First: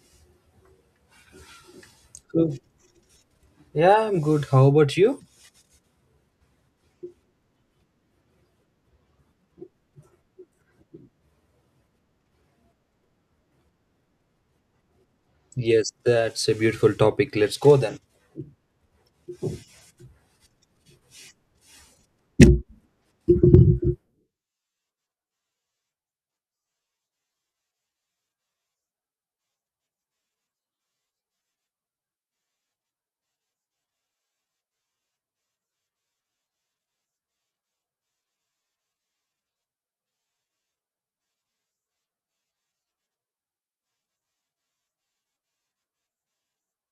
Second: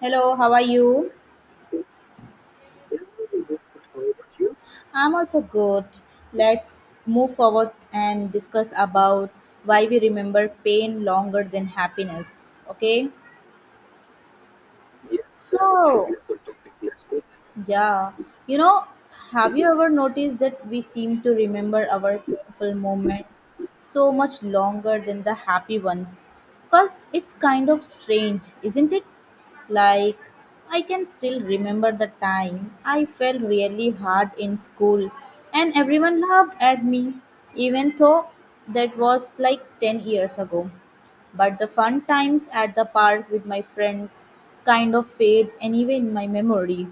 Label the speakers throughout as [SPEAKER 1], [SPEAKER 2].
[SPEAKER 1] Hello, how are you?
[SPEAKER 2] So, yeah, I'm good. How about
[SPEAKER 1] I'm
[SPEAKER 2] you?
[SPEAKER 1] also good. Let's move forward and discuss about why we remember pain longer than happiness. Okay?
[SPEAKER 2] Yes,
[SPEAKER 1] So,
[SPEAKER 2] that's a beautiful topic. Let's go then.
[SPEAKER 1] yeah. You know, have you ever noticed that we seem to remember our painful moments so much longer than the happy ones? Because it's kind of strange, isn't it? Like, I can still remember the time I fell really hard in school and everyone laughed at me, even though that was like 10 years ago. But the fun times at the park with my friends kind of fade anyway in my memory.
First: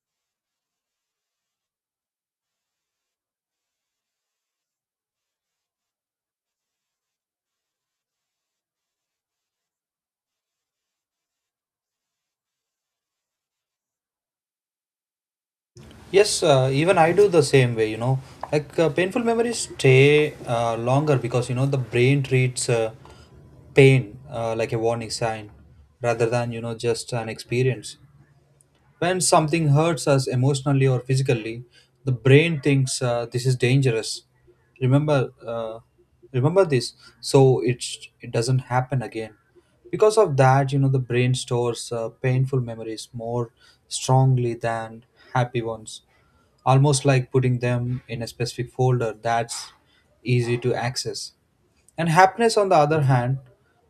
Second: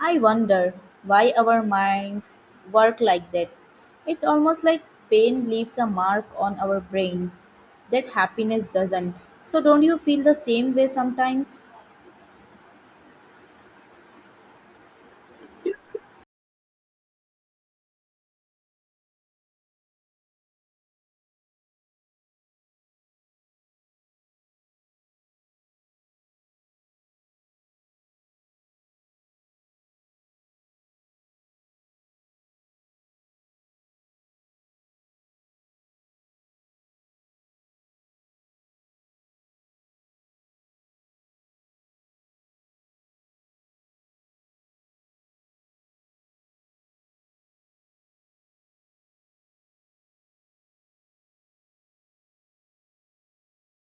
[SPEAKER 1] I wonder why our minds work like that. It's almost like pain leaves a mark on our brains that happiness doesn't. So, don't you feel the same way sometimes?
[SPEAKER 2] Yes, even I do the same way, Painful memories stay longer because, you know, the brain treats pain like a warning sign rather than, just an experience. When something hurts us emotionally or physically, the brain thinks, this is dangerous. Remember, uh, Remember this, so it doesn't happen again. Because of that, you know, the brain stores painful memories more strongly than happy ones, almost like putting them in a specific folder that's easy to access. And happiness, on the other hand,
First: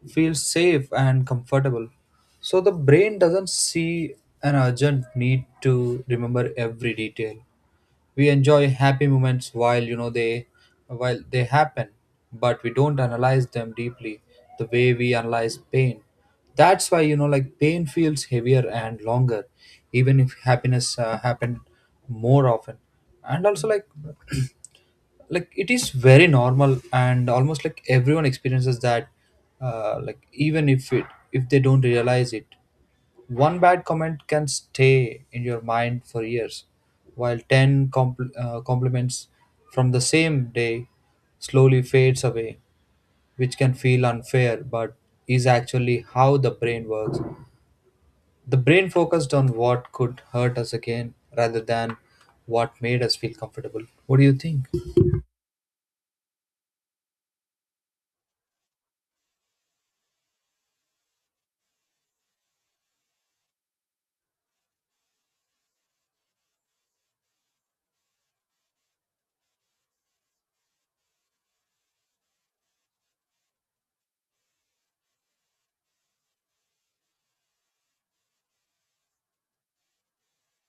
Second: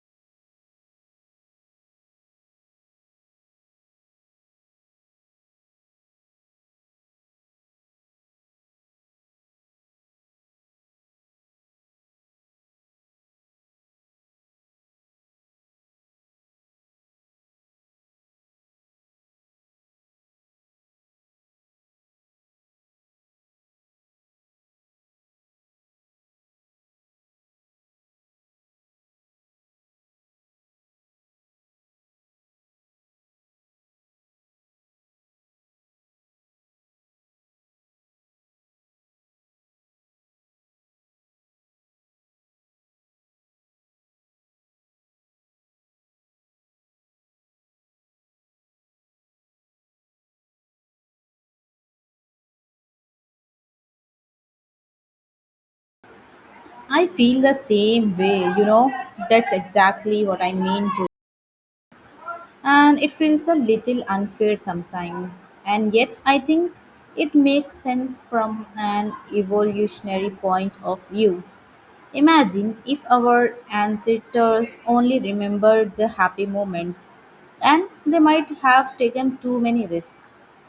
[SPEAKER 2] feels safe and comfortable. So the brain doesn't see an urgent need to remember every detail. We enjoy happy moments while you know they while they happen, but we don't analyze them deeply the way we analyze pain. That's why pain feels heavier and longer, even if happiness happened more often. And also like like it is very normal and almost like everyone experiences that, like even if they don't realize it. One bad comment can stay in your mind for years, while 10 compliments from the same day slowly fades away, which can feel unfair but is actually how the brain works. The brain focused on what could hurt us again rather than what made us feel comfortable. What do you think?
[SPEAKER 1] I feel the same way, you know. That's exactly what I mean to. And it feels a little unfair sometimes. And yet, I think it makes sense from an evolutionary point of view. Imagine if our ancestors only remembered the happy moments and they might have taken too many risks.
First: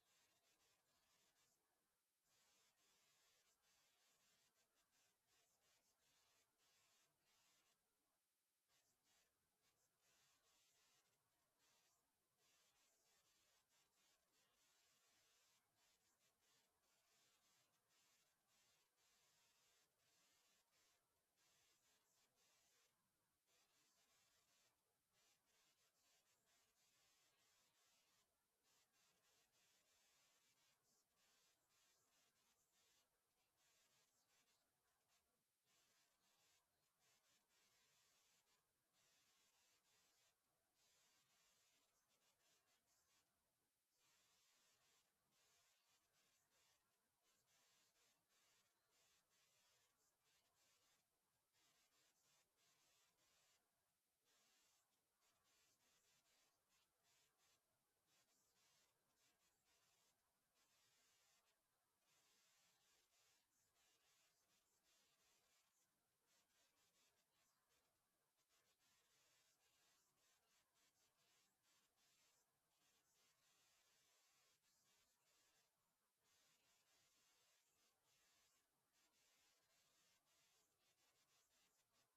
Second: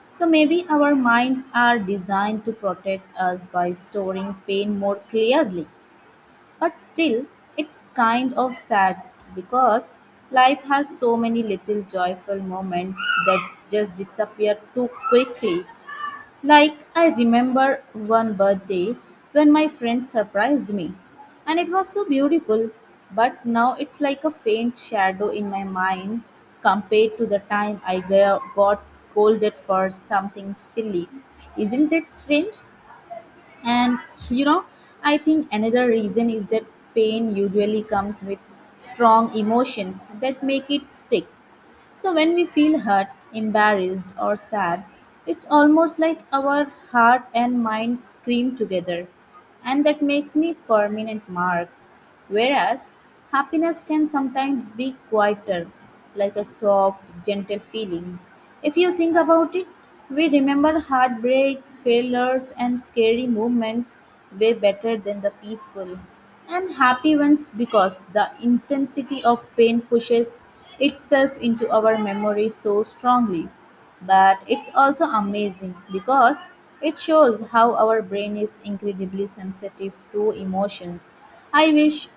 [SPEAKER 1] So maybe our minds are designed to protect us by storing pain more clearly. But still, it's kind of sad because life has so many little joyful moments that just disappear too quickly. Like, I remember one birthday when my friend surprised me, and it was so beautiful, but now it's like a faint shadow in my mind compared to the time I got scolded for something silly. Isn't it strange? And you know, I think another reason is that pain usually comes with strong emotions that make it stick. So when we feel hurt, embarrassed, or sad, it's almost like our heart and mind scream together, and that makes me permanent mark. Whereas happiness can sometimes be quieter, like a soft, gentle feeling. If you think about it, we remember heartbreaks, failures, and scary moments way better than the peaceful. And happy ones because the intensity of pain pushes itself into our memory so strongly. But it's also amazing because it shows how our brain is incredibly sensitive to emotions. I wish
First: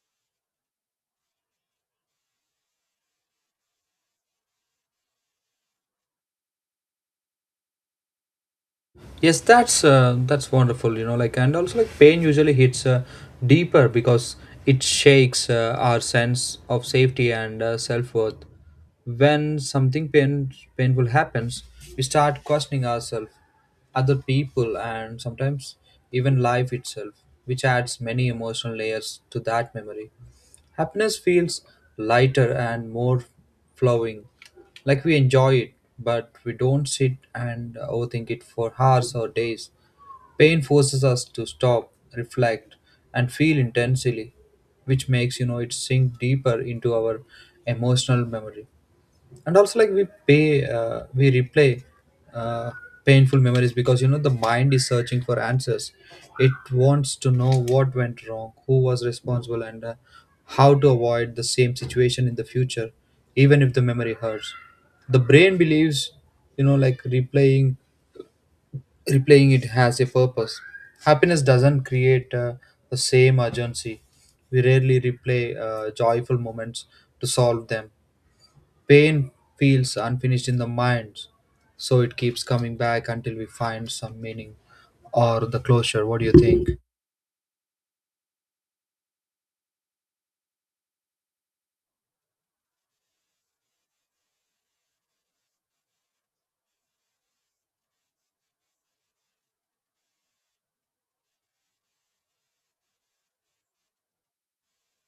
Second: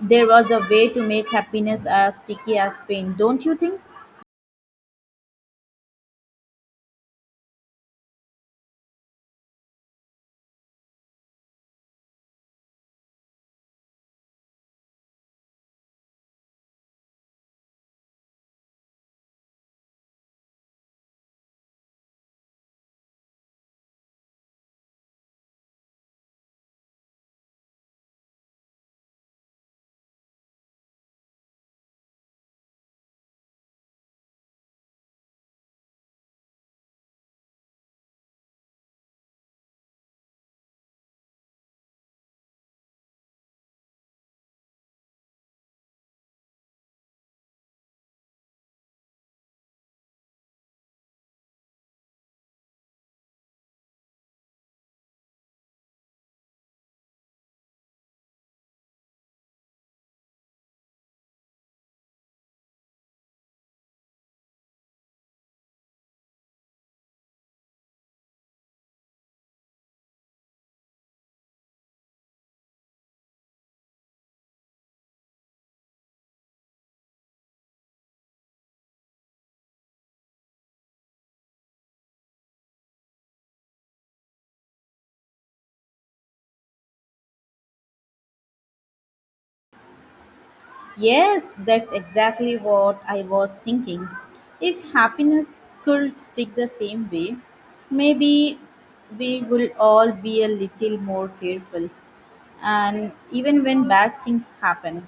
[SPEAKER 1] there was a way to make happiness as sticky as pain, don't you think?
[SPEAKER 2] Yes, that's wonderful. You know, and also like pain usually hits deeper because it shakes our sense of safety and self worth. When something painful happens, we start questioning ourselves, other people, and sometimes even life itself, which adds many emotional layers to that memory. Happiness feels lighter and more flowing, like we enjoy it, but we don't sit and overthink it for hours or days. Pain forces us to stop, reflect, and feel intensely, which makes it sink deeper into our emotional memory. And also like we replay uh, painful memories because, you know, the mind is searching for answers. It wants to know what went wrong, who was responsible, and how to avoid the same situation in the future. Even if the memory hurts, the brain believes, you know, like replaying it has a purpose. Happiness doesn't create the same urgency. We rarely replay joyful moments to solve them. Pain feels unfinished in the mind, so it keeps coming back until we find some meaning or the closure. What do you think?
[SPEAKER 1] Yes, that's exactly what I was thinking. If happiness could stick the same way, maybe we will all be a little more careful. And even when bad things happen,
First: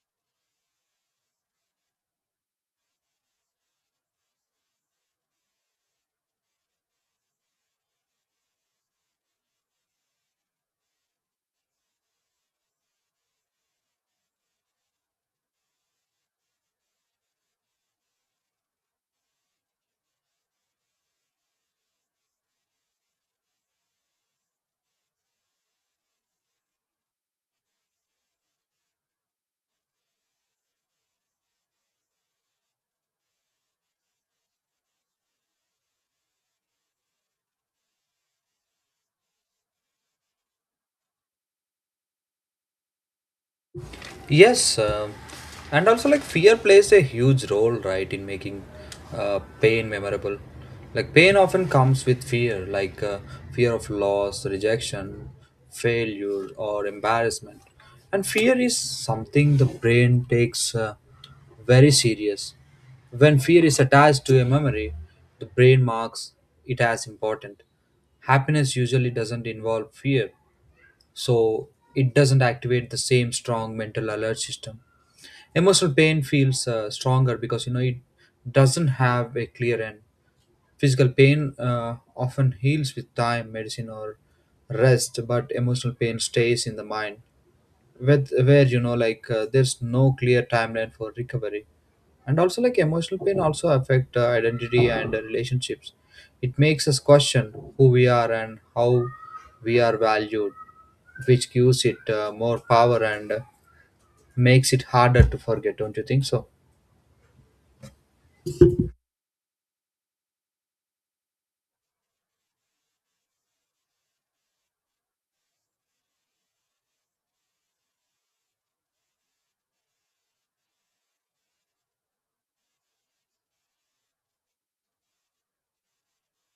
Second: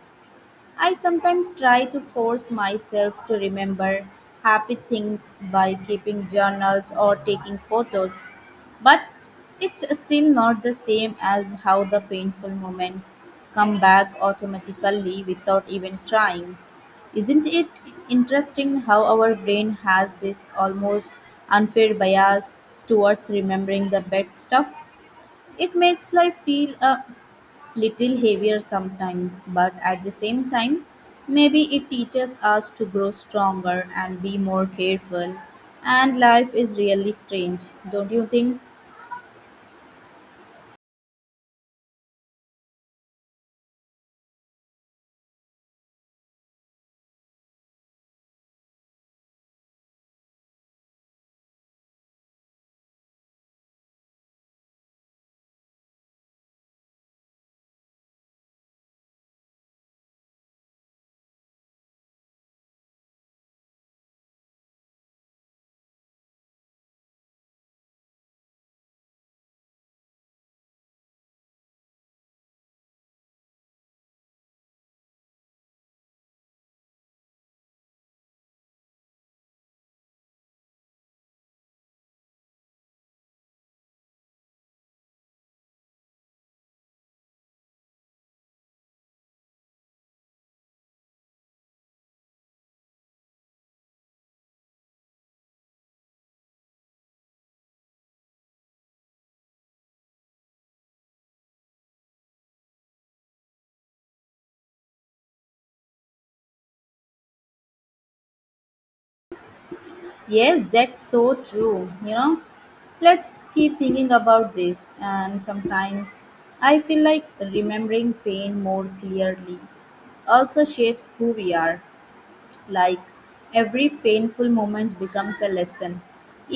[SPEAKER 1] I sometimes try to force myself to remember happy things by keeping journals or taking photos, but it's still not the same as how the painful moment come back automatically without even trying. Isn't it interesting how our brain has this almost unfair bias towards remembering the bad stuff? It makes life feel a little heavier sometimes, but at the same time, maybe it teaches us to grow stronger and be more careful. And life is really strange, don't you think?
[SPEAKER 2] Yes, and also like fear plays a huge role, right, in making pain memorable. Like pain often comes with fear, like fear of loss, rejection, failure, or embarrassment. And fear is something the brain takes very serious. When fear is attached to a memory, the brain marks it as important. Happiness usually doesn't involve fear, so it doesn't activate the same strong mental alert system. Emotional pain feels stronger because, you know, it doesn't have a clear end. Physical pain often heals with time, medicine, or rest, but emotional pain stays in the mind, with where, there's no clear timeline for recovery. And also like emotional pain also affect identity and relationships. It makes us question who we are and how we are valued, which gives it more power and makes it harder to forget. Don't you think so?
[SPEAKER 1] Yes, that's so true. You know, let's keep thinking about this. And sometimes I feel like remembering pain more clearly also shapes who we are. Like every painful moment becomes a lesson,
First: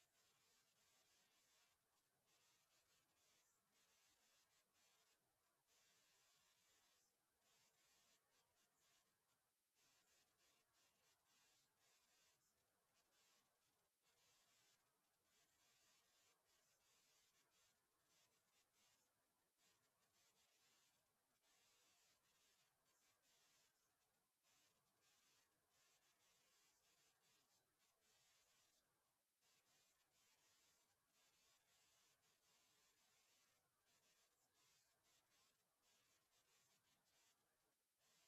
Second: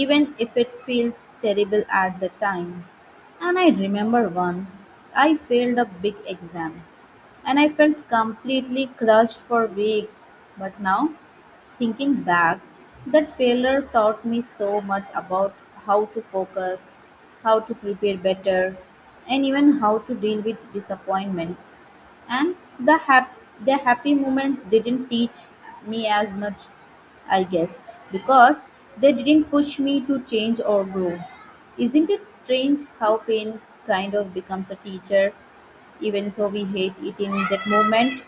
[SPEAKER 1] even if it feels terrible at the time. And I remember once I failed a big exam and I felt completely crushed for weeks. But now thinking back, that failure taught me so much about how to focus, how to prepare better, and even how to deal with disappointments. And the happy moments didn't teach me as much, I guess, because they didn't push me to change or grow. Isn't it strange how pain kind of becomes a teacher even though we hate it in that moment?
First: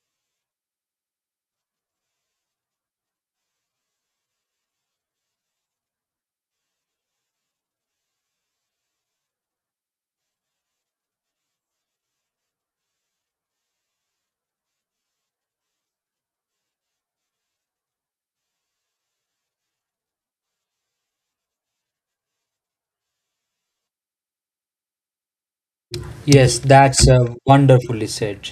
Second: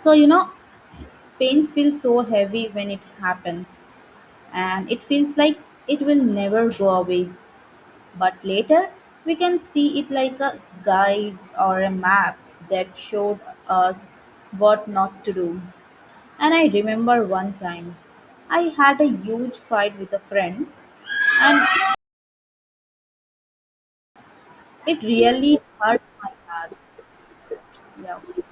[SPEAKER 1] So, you know, pains feel so heavy when it happens, and it feels like it will never go away. But later, we can see it like a guide or a map that showed us what not to do. And I remember one time I had a huge fight with a friend, and it really hurt my
[SPEAKER 2] Yes,
[SPEAKER 1] heart.
[SPEAKER 2] that's wonderfully
[SPEAKER 1] Yeah.
[SPEAKER 2] said.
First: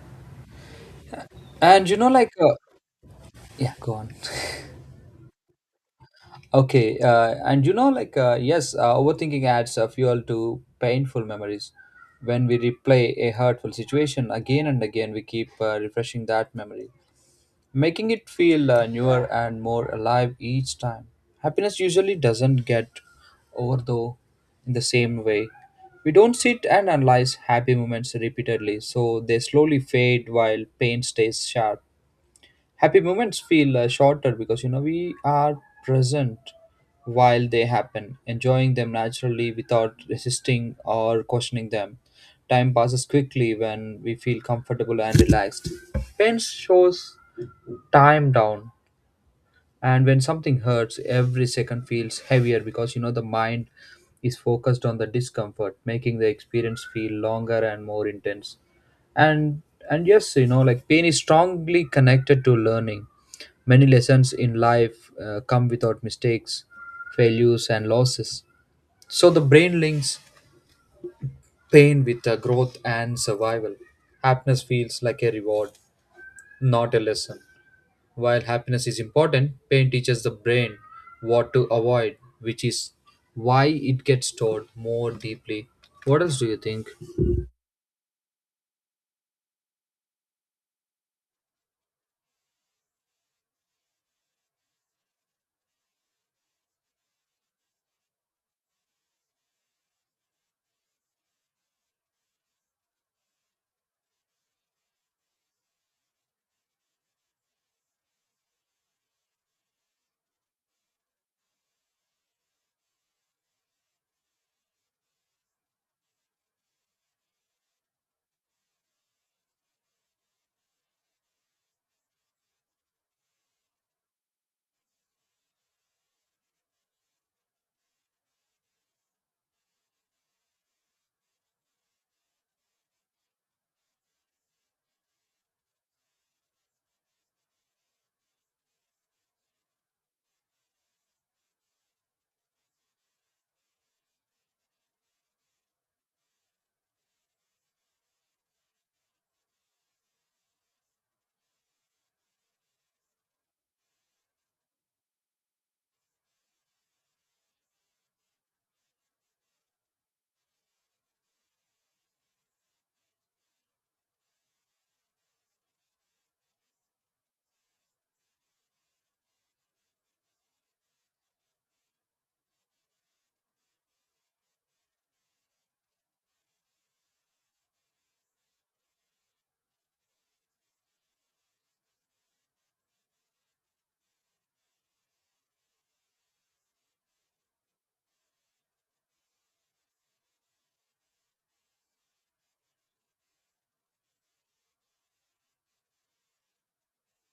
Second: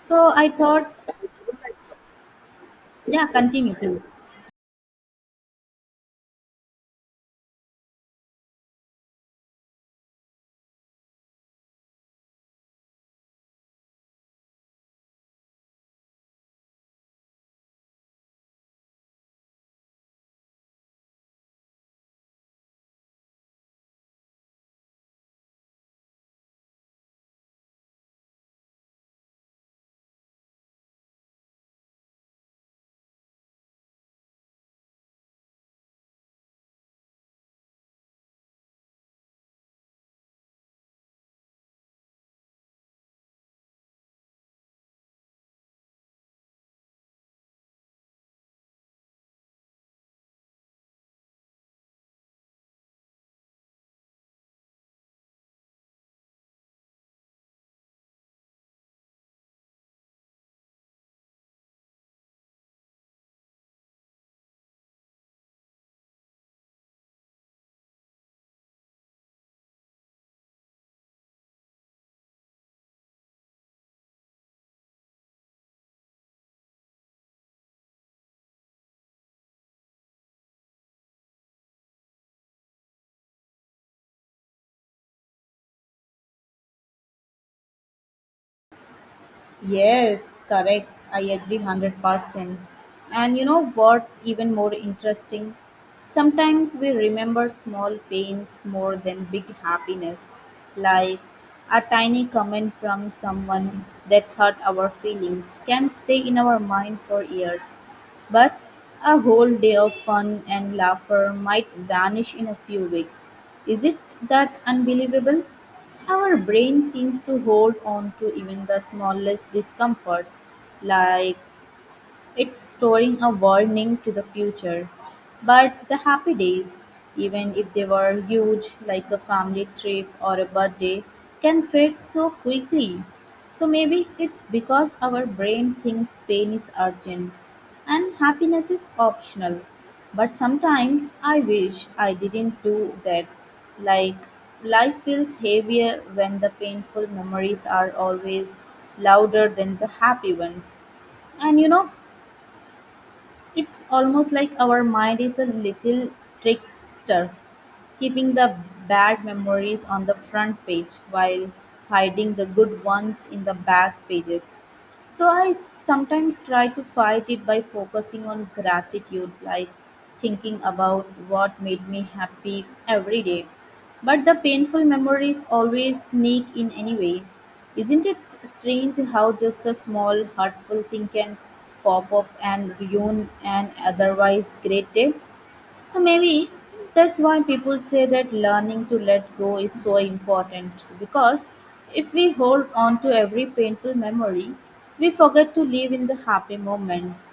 [SPEAKER 1] So I thought,
[SPEAKER 2] And you know like
[SPEAKER 1] yeah, continue,
[SPEAKER 2] yeah go
[SPEAKER 1] please.
[SPEAKER 2] on Okay, and yes, overthinking adds a fuel to painful memories. When we replay a hurtful situation again and again, we keep refreshing that memory, making it feel newer and more alive each time. Happiness usually doesn't get over, though, in the same way. We don't sit and analyze happy moments repeatedly, so they slowly fade while pain stays sharp. Happy moments feel shorter because, you know, we are present while they happen, enjoying them naturally without resisting or questioning them. Time passes quickly when we feel comfortable and relaxed. Pain shows time down, and when something hurts, every second feels heavier because, you know, the mind is focused on the discomfort, making the experience feel longer and more intense. And and yes, you know, like pain is strongly connected to learning. Many lessons in life come without mistakes, failures and losses. So the brain links pain with growth and survival. Happiness feels like a reward, not a lesson. While happiness is important, pain teaches the brain what to avoid, which is why it gets stored more deeply. What else do you think?
[SPEAKER 1] Yes, correct. I agree 100%. And you know what's even more interesting? Sometimes we remember small pains more than big happiness, like a tiny comment from someone that hurt our feelings can stay in our mind for years. But a whole day of fun and laughter might vanish in a few weeks. Is it that unbelievable? Our brain seems to hold on to even the smallest discomforts, like it's storing a warning to the future. But the happy days, even if they were huge, like a family trip or a birthday, can fade so quickly. So maybe it's because our brain thinks pain is urgent and happiness is optional. But sometimes I wish I didn't do that. Like life feels heavier when the painful memories are always louder than the happy ones. And you know, it's almost like our mind is a little trickster keeping the bad memories on the front page while hiding the good ones in the back pages. So I sometimes try to fight it by focusing on gratitude, like thinking about what made me happy every day. But the painful memories always sneak in anyway. Isn't it strange how just a small hurtful thing can pop up and ruin an otherwise great day? So maybe that's why people say that learning to let go is so important because if we hold on to every painful memory, we forget to live in the happy moments.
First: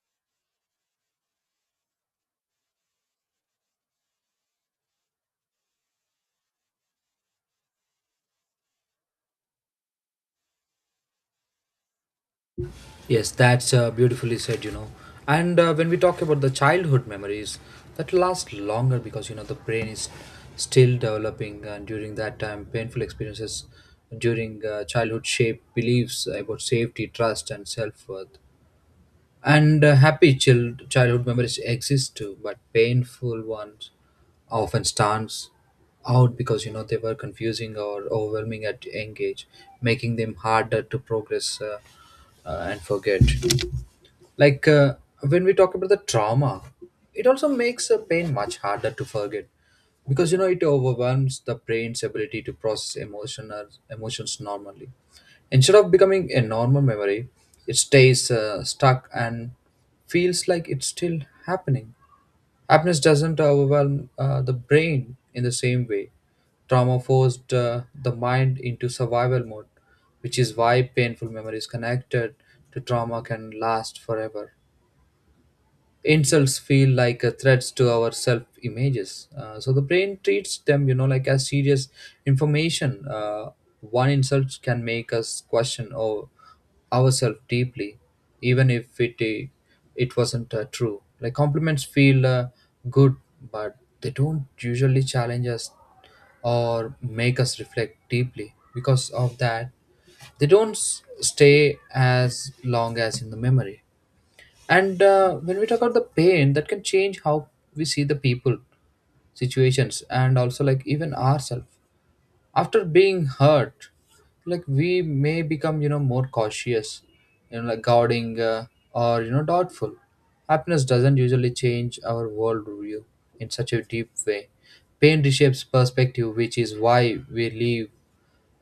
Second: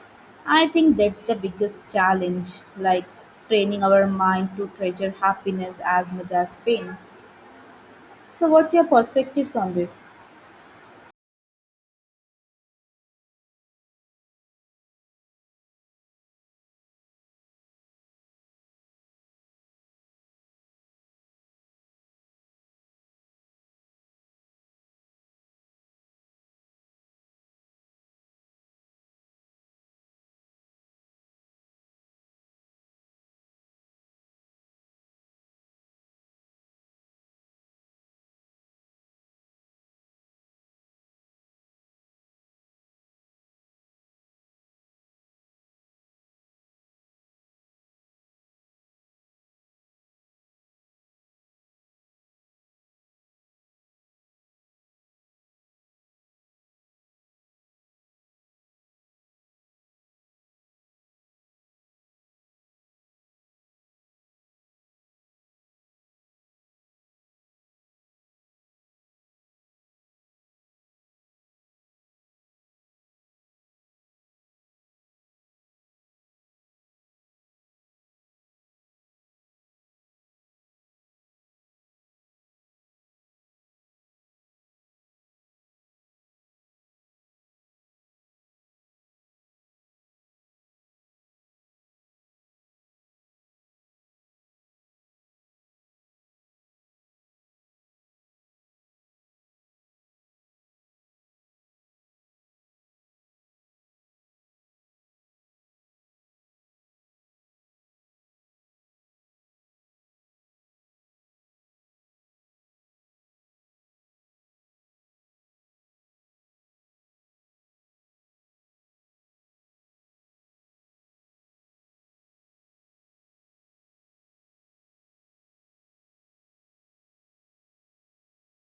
[SPEAKER 1] I think that's the biggest challenge, like training our mind to treasure happiness as much as pain. So, what's your perspectives on this?
[SPEAKER 2] Yes, that's beautifully said, you know. And when we talk about the childhood memories, that last longer because, you know, the brain is still developing, and during that time, painful experiences during childhood shape beliefs about safety, trust, and self worth. And happy childhood memories exist too, but painful ones often stands out because, you know, they were confusing or overwhelming at young age, making them harder to progress and forget. like uh, when we talk about the trauma, it also makes a pain much harder to forget because, you know, it overwhelms the brain's ability to process emotion or emotions normally. Instead of becoming a normal memory, it stays stuck, and feels like it's still happening. Happiness doesn't overwhelm the brain in the same way. Trauma forced the mind into survival mode, which is why painful memories connected to trauma can last forever. Insults feel like threats to our self images, so the brain treats them, you know, like, as serious information. One insult can make us question or ourselves deeply, even if it wasn't true. Like compliments feel good, but they don't usually challenge us or make us reflect deeply. Because of that, they don't stay as long as in the memory. And when we talk about the pain, that can change how we see the people, situations, and also like even ourselves. After being hurt, like we may become, you know, more cautious, you know, like guarding or doubtful. Happiness doesn't usually change our worldview in such a deep way. Pain reshapes perspective, which is why we leave,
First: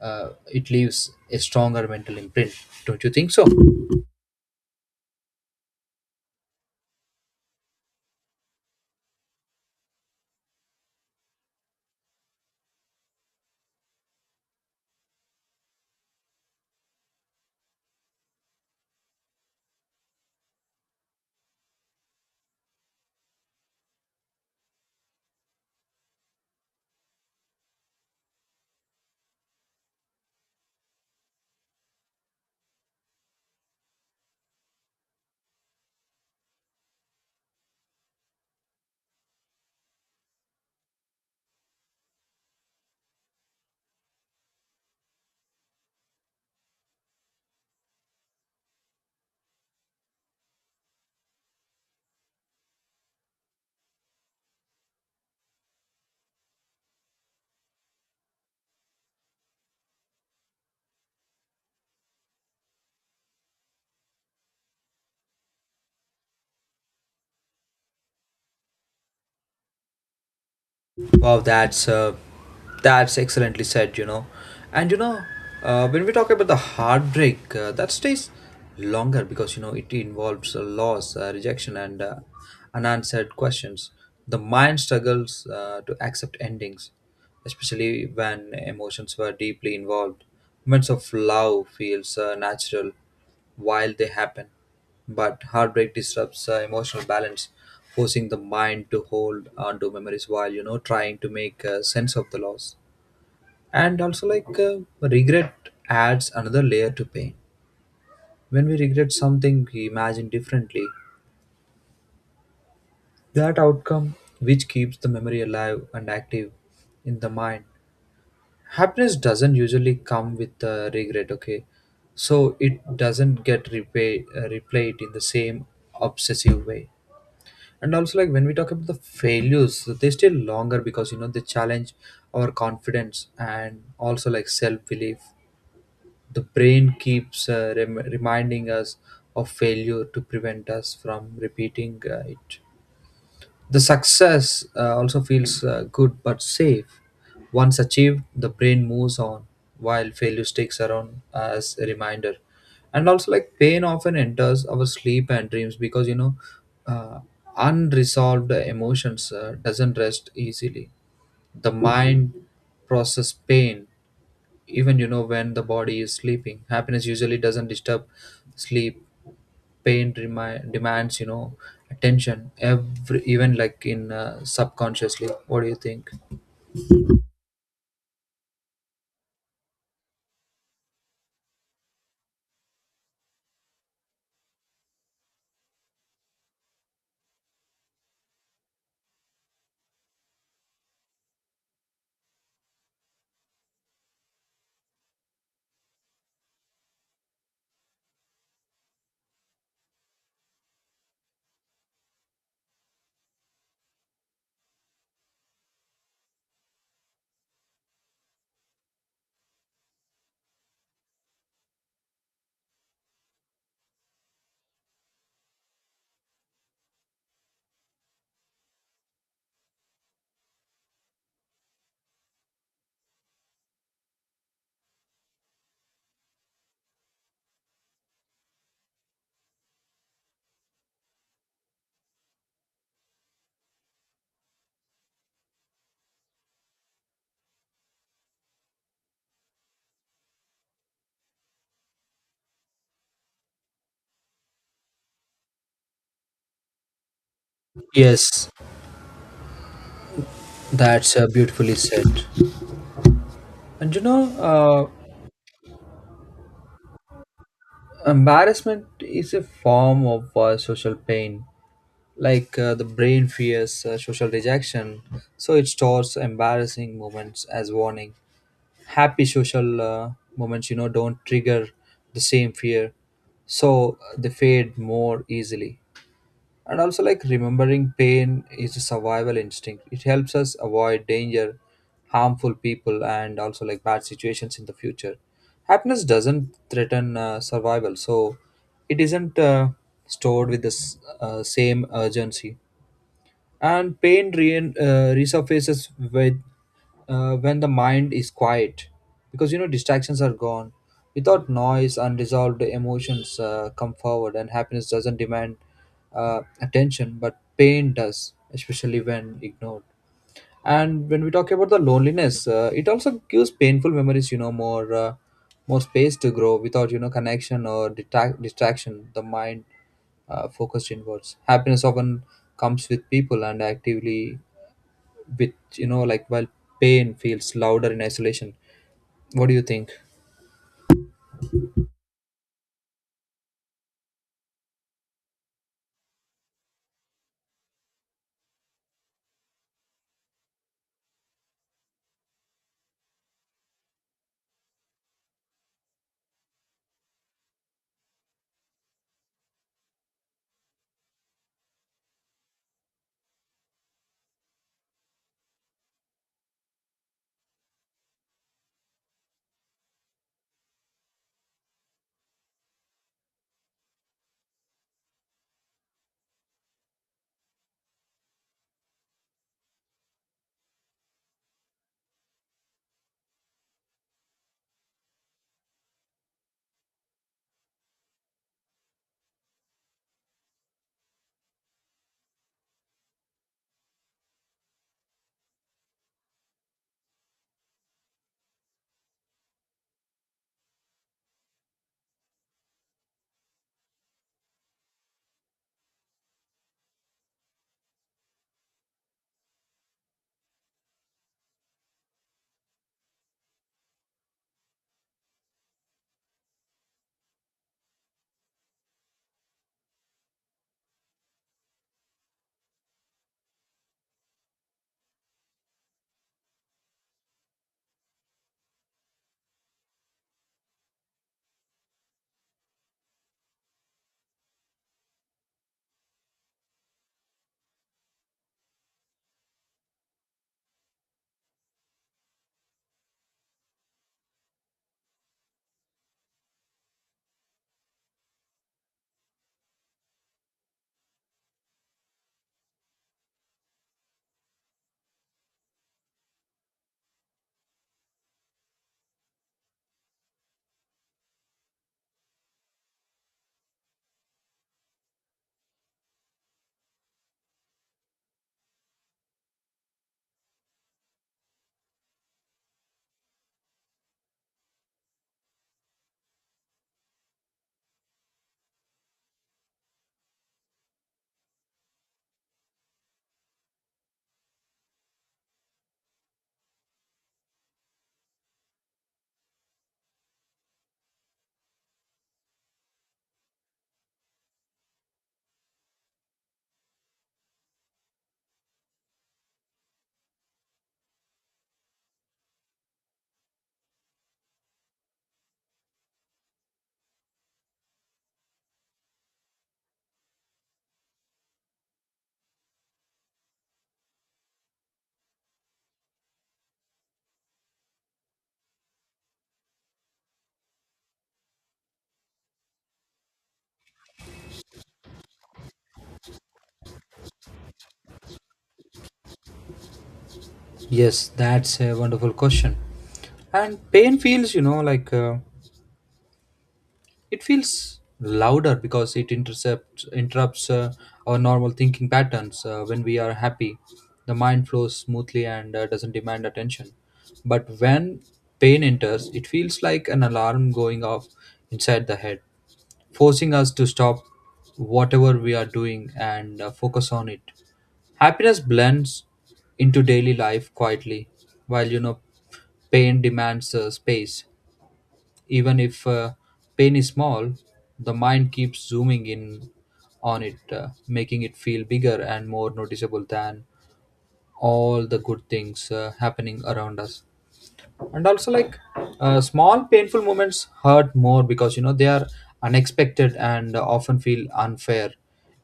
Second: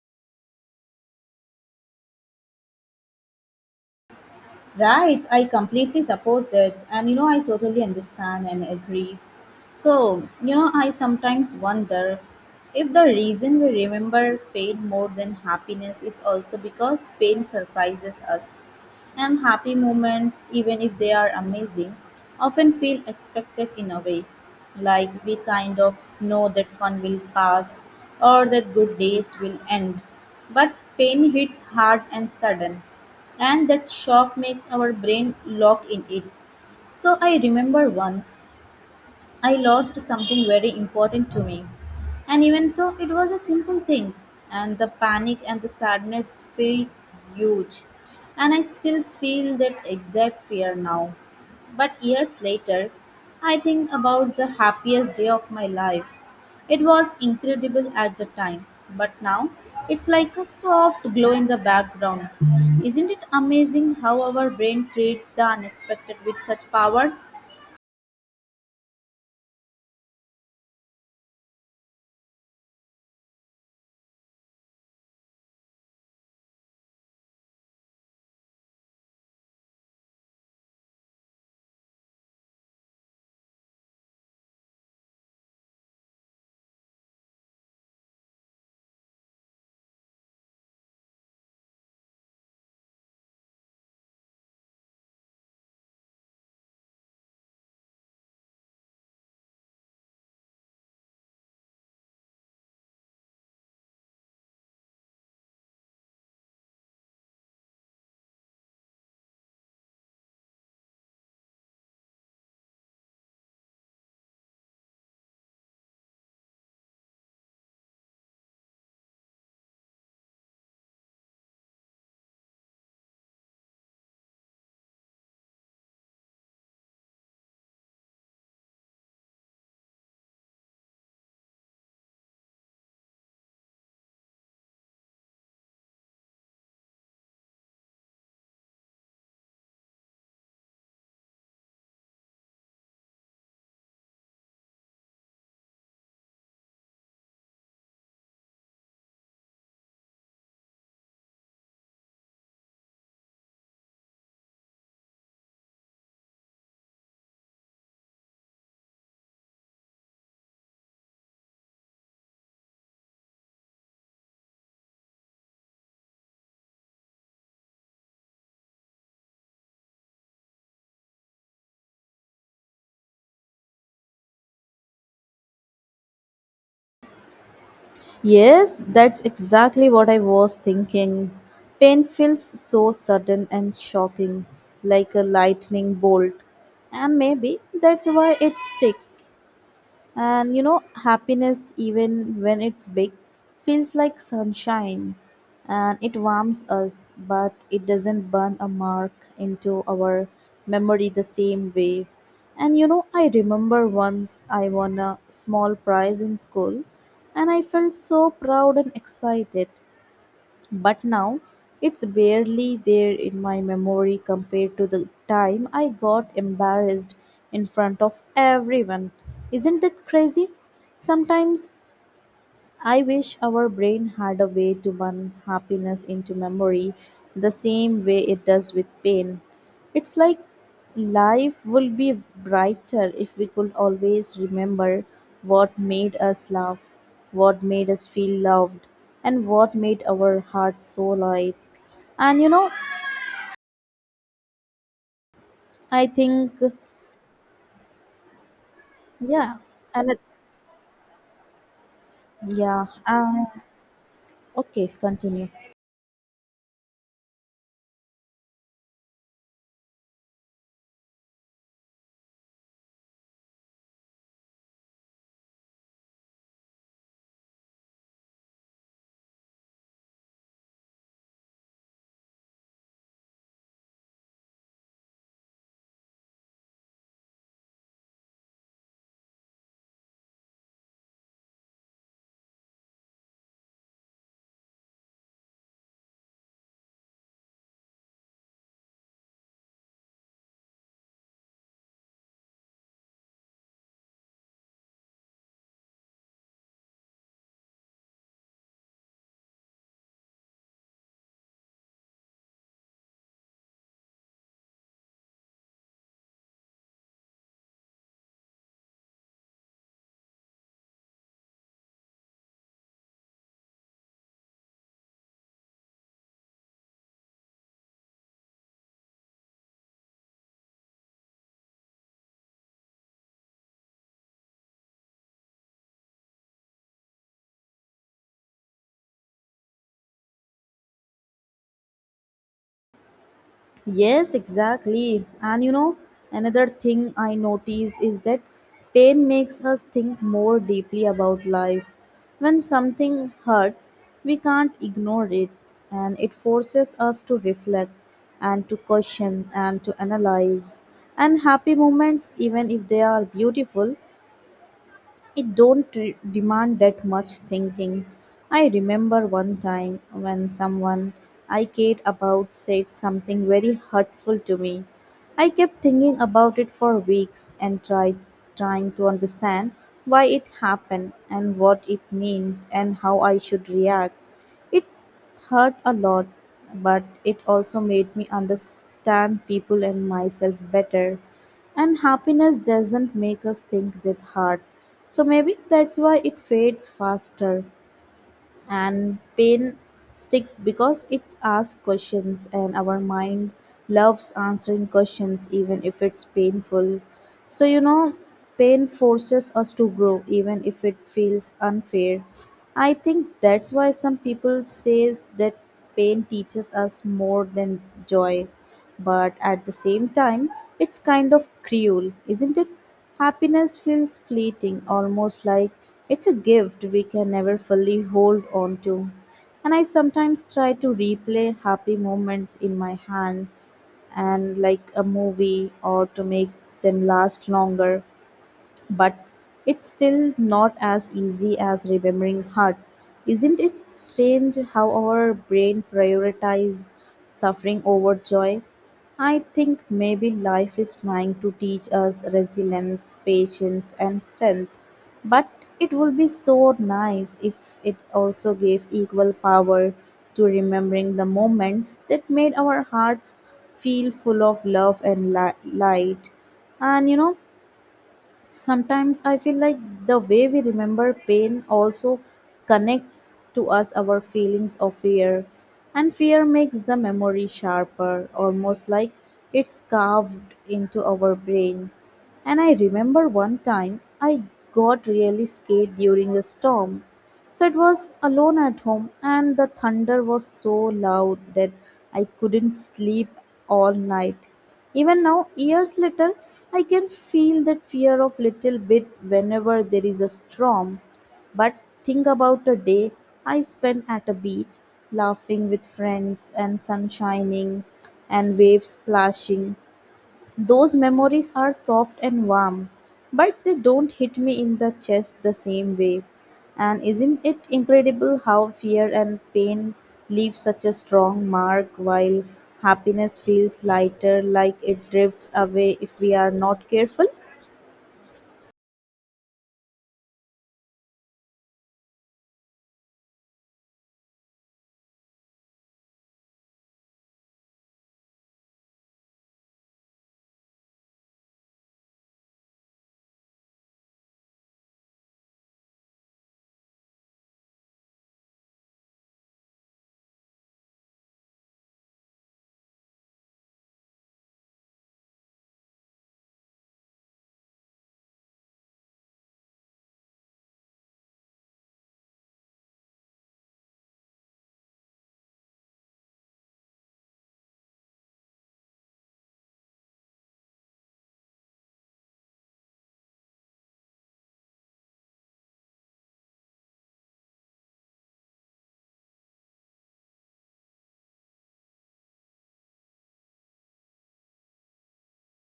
[SPEAKER 2] uh, it leaves a stronger mental imprint. Don't you think so?
[SPEAKER 1] Right, I completely support that, and you know, I totally understand and agree. So, you know, I sometimes wonder if the reason we remember pain more than happiness is also because pain surprises us. And happy moments, even if they are amazing, often feel expected in a way. Like we kind of know that fun will pass or that good days will end. But pain hits hard and sudden and that shock makes our brain lock in it. So I remember once I lost something very important to me. And even though it was a simple thing, and the panic and the sadness felt huge. And I still feel that exact fear now. But years later, I think about the happiest day of my life. It was incredible at the time, but now it's like a soft glow in the background. Isn't it amazing how our brain treats the unexpected with such powers?
[SPEAKER 2] Wow, that's excellently said, you know. And you know, when we talk about the heartbreak, that stays longer because, you know, it involves loss, rejection, and unanswered questions. The mind struggles to accept endings, especially when emotions were deeply involved. Moments of love feels natural while they happen, but heartbreak disrupts emotional balance, forcing the mind to hold onto memories while, you know, trying to make sense of the loss. And also, regret adds another layer to pain. When we regret something, we imagine differently that outcome, which keeps the memory alive and active in the mind. Happiness doesn't usually come with regret, okay? So it doesn't get replayed in the same obsessive way. And also like when we talk about the failures, they stay longer because, you know, they challenge our confidence and also like self-belief. The brain keeps reminding us of failure to prevent us from repeating it. The success also feels good but safe. Once achieved, the brain moves on while failure sticks around as a reminder. And also, like pain often enters our sleep and dreams because, you know, uh, unresolved emotions doesn't rest easily. The mind process pain even, you know, when the body is sleeping. Happiness usually doesn't disturb sleep. Pain demands, you know, attention every even, like, in subconsciously. What do you think?
[SPEAKER 1] Yes, that's exactly what I was thinking. Pain feels so sudden and shocking, like a lightning bolt. And maybe that's why it sticks. And you know, happiness, even when it's big, feels like sunshine and it warms us, but it doesn't burn a mark into our memory the same way. And you know, I remember once I won a small prize in school and I felt so proud and excited. But now it's barely there in my memory compared to the time I got embarrassed in front of everyone. Isn't that crazy? Sometimes I wish our brain had a way to burn happiness into memory the same way it does with pain. It's like life would be brighter if we could always remember what made us laugh, what made us feel loved, and what made our hearts so light. And you know, I think,
[SPEAKER 2] Yes,
[SPEAKER 1] yeah, and it-
[SPEAKER 2] that's beautifully said.
[SPEAKER 1] yeah,
[SPEAKER 2] And you know, uh,
[SPEAKER 1] okay, continue.
[SPEAKER 2] embarrassment is a form of social pain. The brain fears social rejection, so it stores embarrassing moments as warning. Happy social moments, you know, don't trigger the same fear, so they fade more easily. And also, like remembering pain is a survival instinct. It helps us avoid danger, harmful people, and also like bad situations in the future. Happiness doesn't threaten survival, so it isn't stored with the same urgency. And pain resurfaces with when the mind is quiet, because, you know, distractions are gone. Without noise, unresolved emotions come forward. And happiness doesn't demand attention, but pain does, especially when ignored. And when we talk about the loneliness, it also gives painful memories, you know, more space to grow. Without, you know, connection or detract distraction, the mind focused inwards. Happiness often comes with people and actively with, while pain feels louder in isolation. What do you think?
[SPEAKER 1] Yes, exactly. And you know, another thing I notice is that pain makes us think more deeply about life. When something hurts, we can't ignore it, and it forces us to reflect and to question and to analyze. And happy moments, even if they are beautiful, it don't re- demand that much thinking. I remember one time when someone I cared about said something very hurtful to me. I kept thinking about it for weeks and tried trying to understand why it happened and what it meant and how I should react. It hurt a lot, but it also made me understand people and myself better. And happiness doesn't make us think that hard. So maybe that's why it fades faster and pain sticks because it asks questions and our mind loves answering questions even if it's painful. So you know, pain forces us to grow even if it feels unfair. I think that's why some people says that pain teaches us more than joy. But at the same time, it's kind of cruel, isn't it? Happiness feels fleeting, almost like it's a gift we can never fully hold on to. And I sometimes try to replay happy moments in my hand and like a movie or to make them last longer, but it's still not as easy as remembering hurt. Isn't it strange how our brain prioritizes suffering over joy? I think maybe life is trying to teach us resilience, patience, and strength, but it would be so nice if it also gave equal power to remembering the moments that made our hearts feel full of love and light. And you know, Sometimes I feel like the way we remember pain also connects to us our feelings of fear, and fear makes the memory sharper, almost like it's carved into our brain. And I remember one time I got really scared during a storm, so it was alone at home, and the thunder was so loud that I couldn't sleep all night. Even now, years later, I can feel that fear of little bit whenever there is a storm. But think about a day I spent at a beach, laughing with friends and sun shining and waves splashing. Those memories are soft and warm, but they don't hit me in the chest the same way. And isn't it incredible how fear and pain leave such a strong mark while happiness feels lighter, like it drifts away if we are not careful?
[SPEAKER 2] Yes, that's a wonderful question. And pain feels, you know, it feels louder because it intercepts interrupts our normal thinking patterns. When we are happy, the mind flows smoothly and doesn't demand attention. But when pain enters, it feels like an alarm going off inside the head, forcing us to stop whatever we are doing and focus on it. Happiness blends into daily life quietly, while, you know, pain demands space. Even if pain is small, the mind keeps zooming in on it, making it feel bigger and more noticeable than all the good things happening around us. And also like small painful moments hurt more because, you know, they are unexpected and often feel unfair.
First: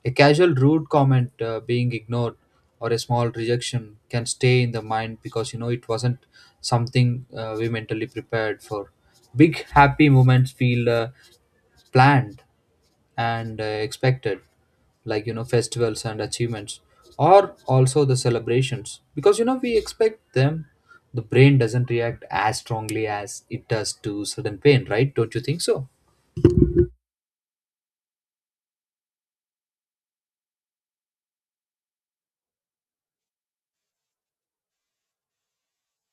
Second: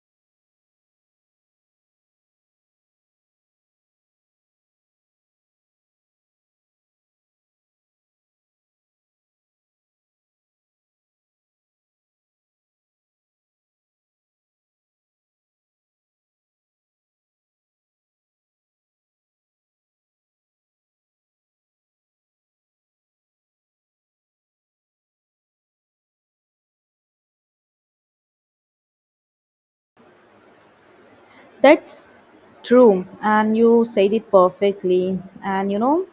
[SPEAKER 2] A casual rude comment, being ignored, or a small rejection can stay in the mind because, you know, it wasn't something we mentally prepared for. Big happy moments feel planned and expected, like, you know, festivals and achievements, or also the celebrations, because, you know, we expect them. The brain doesn't react as strongly as it does to sudden pain, right? Don't you think so?
[SPEAKER 1] That's true, and you said it perfectly. And you know,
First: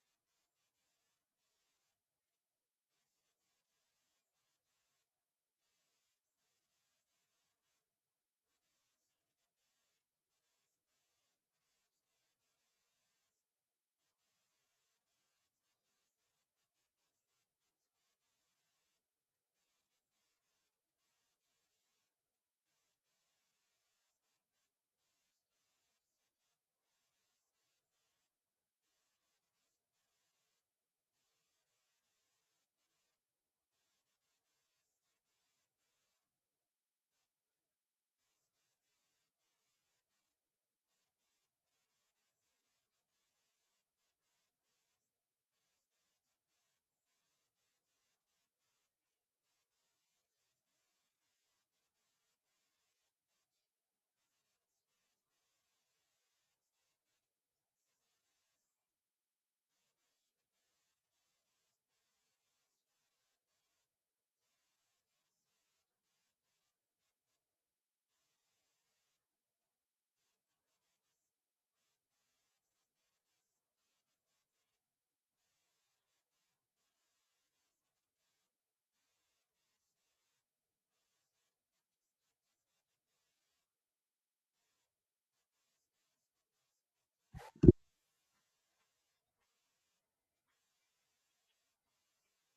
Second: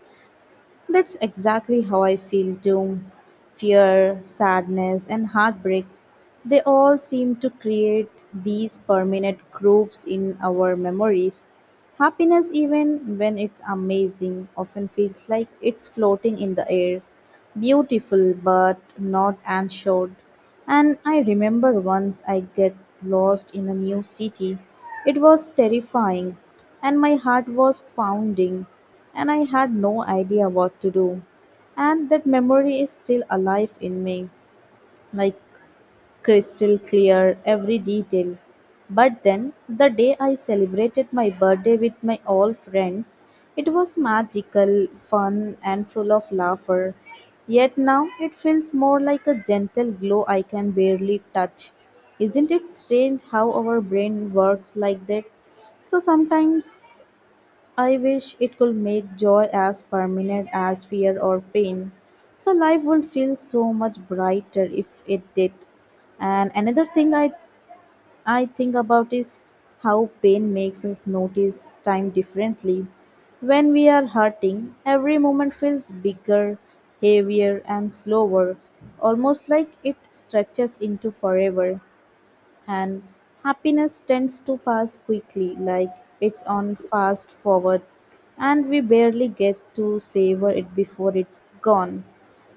[SPEAKER 1] That's exactly how I feel too. Fear, sadness, and heartbreak, they all seem to create these permanent grooves in our memories. Happiness, even when it's amazing, often feels like it's floating in the air, beautiful but not insured. And I remember once I get lost in a new city. It was terrifying and my heart was pounding and I had no idea what to do. And that memory is still alive in me. Like crystal clear every detail. But then, the day I celebrated my birthday with my old friends, it was magical, fun, and full of laughter. Yet now it feels more like a gentle glow I can barely touch. Isn't it strange how our brain works like that? So sometimes I wish it could make joy as permanent as fear or pain. So life would feel so much brighter if it did. And another thing I think about is how pain makes us notice time differently. When we are hurting, every moment feels bigger, heavier and slower, almost like it stretches into forever, and happiness tends to pass quickly like it's on fast forward, and we barely get to savor it before it's gone.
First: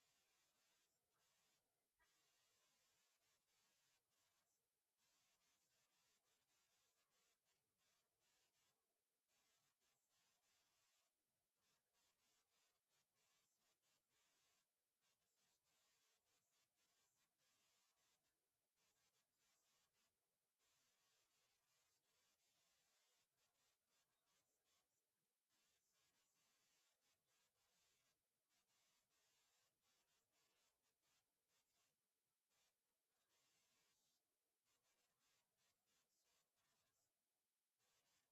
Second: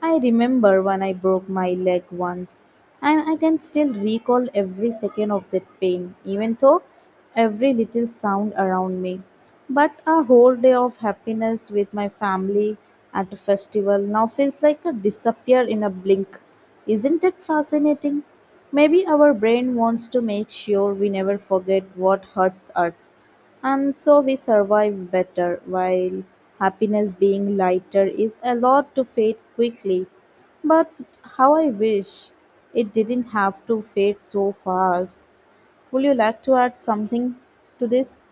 [SPEAKER 1] I remember when I broke my leg once, and I can still recall every second of that pain, even though every little sound around me. But a whole day of happiness with my family at a festival now feels like a disappear in a blink. Isn't it fascinating? Maybe our brain wants to make sure we never forget what hurts us, and so we survive better, while happiness being lighter is allowed to fade quickly. But how I wish it didn't have to fade so fast. Would you like to add something to this?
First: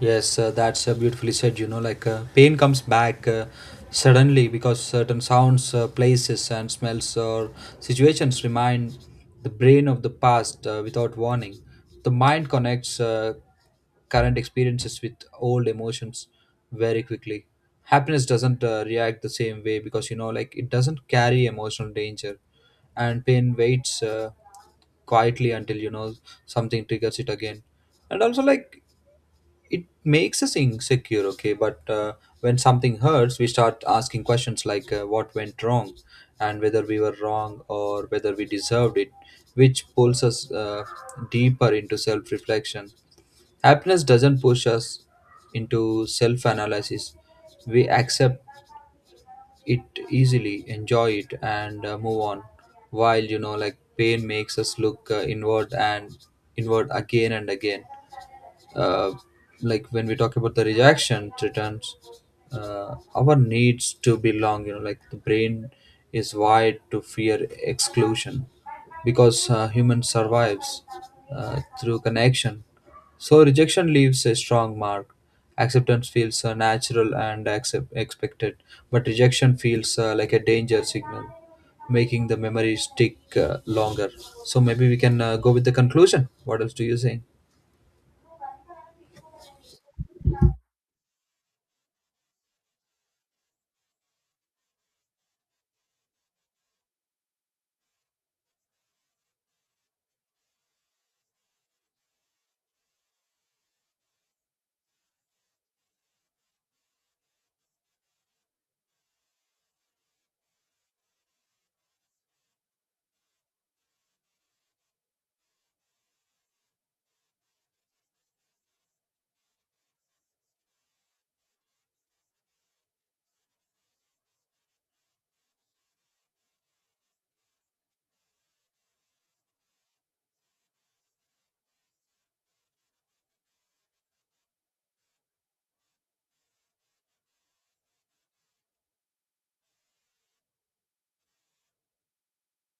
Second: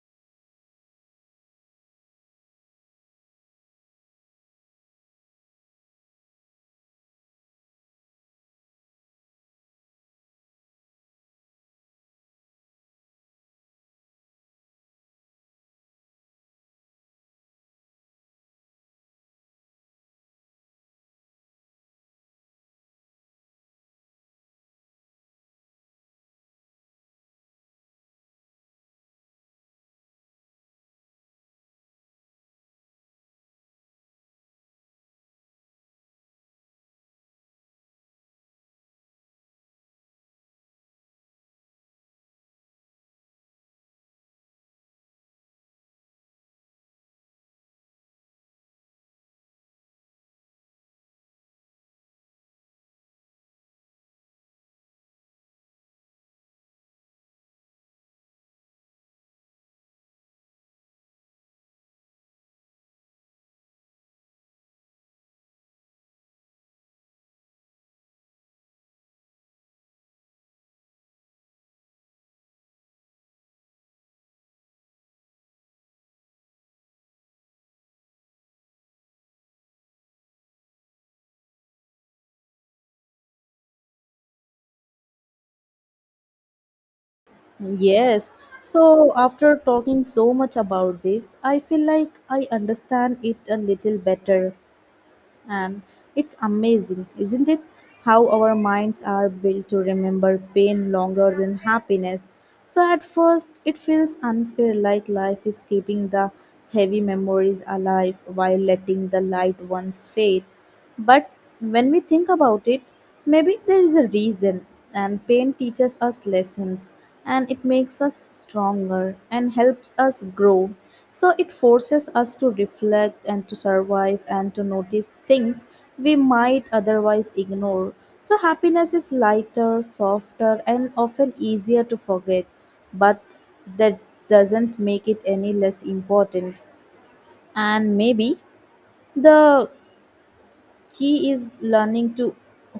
[SPEAKER 2] Yes, that's beautifully said. You know, pain comes back suddenly because certain sounds, places, and smells or situations remind the brain of the past without warning. The mind connects current experiences with old emotions very quickly. Happiness doesn't react the same way because, you know, like it doesn't carry emotional danger, and pain waits, quietly, until, you know, something triggers it again. And also like it makes us insecure, okay? But when something hurts, we start asking questions, like, what went wrong, and whether we were wrong or whether we deserved it, which pulls us deeper into self-reflection. Happiness doesn't push us into self-analysis. We accept it easily, enjoy it, and move on. While, you know, like, pain makes us look inward and inward again and again. Uh, like When we talk about the rejection, returns our needs to belong. You know, like the brain is wired to fear exclusion because human survives through connection. So rejection leaves a strong mark. Acceptance feels natural and expected, but rejection feels like a danger signal, making the memory stick longer. So maybe we can go with the conclusion. What else do you say?
[SPEAKER 1] Yes. So, after talking so much about this, I feel like I understand it a little better. And it's amazing, isn't it? How our minds are built to remember pain longer than happiness. So at first, it feels unfair like life is keeping the heavy memories alive while letting the light ones fade. But when we think about it, maybe there is a reason, and pain teaches us lessons, and it makes us stronger and helps us grow. So it forces us to reflect and to survive and to notice things we might otherwise ignore. So happiness is lighter, softer, and often easier to forget, but that doesn't make it any less important. And maybe the he is learning to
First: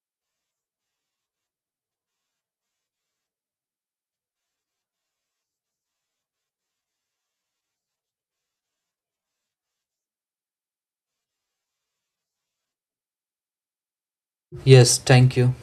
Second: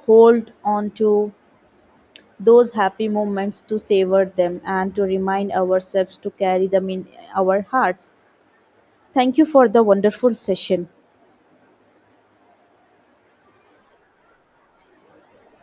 [SPEAKER 1] hold on to those happy moments, to savor them, and to remind ourselves to carry them in our hearts. Thank you for the wonderful session.
[SPEAKER 2] Yes, thank you.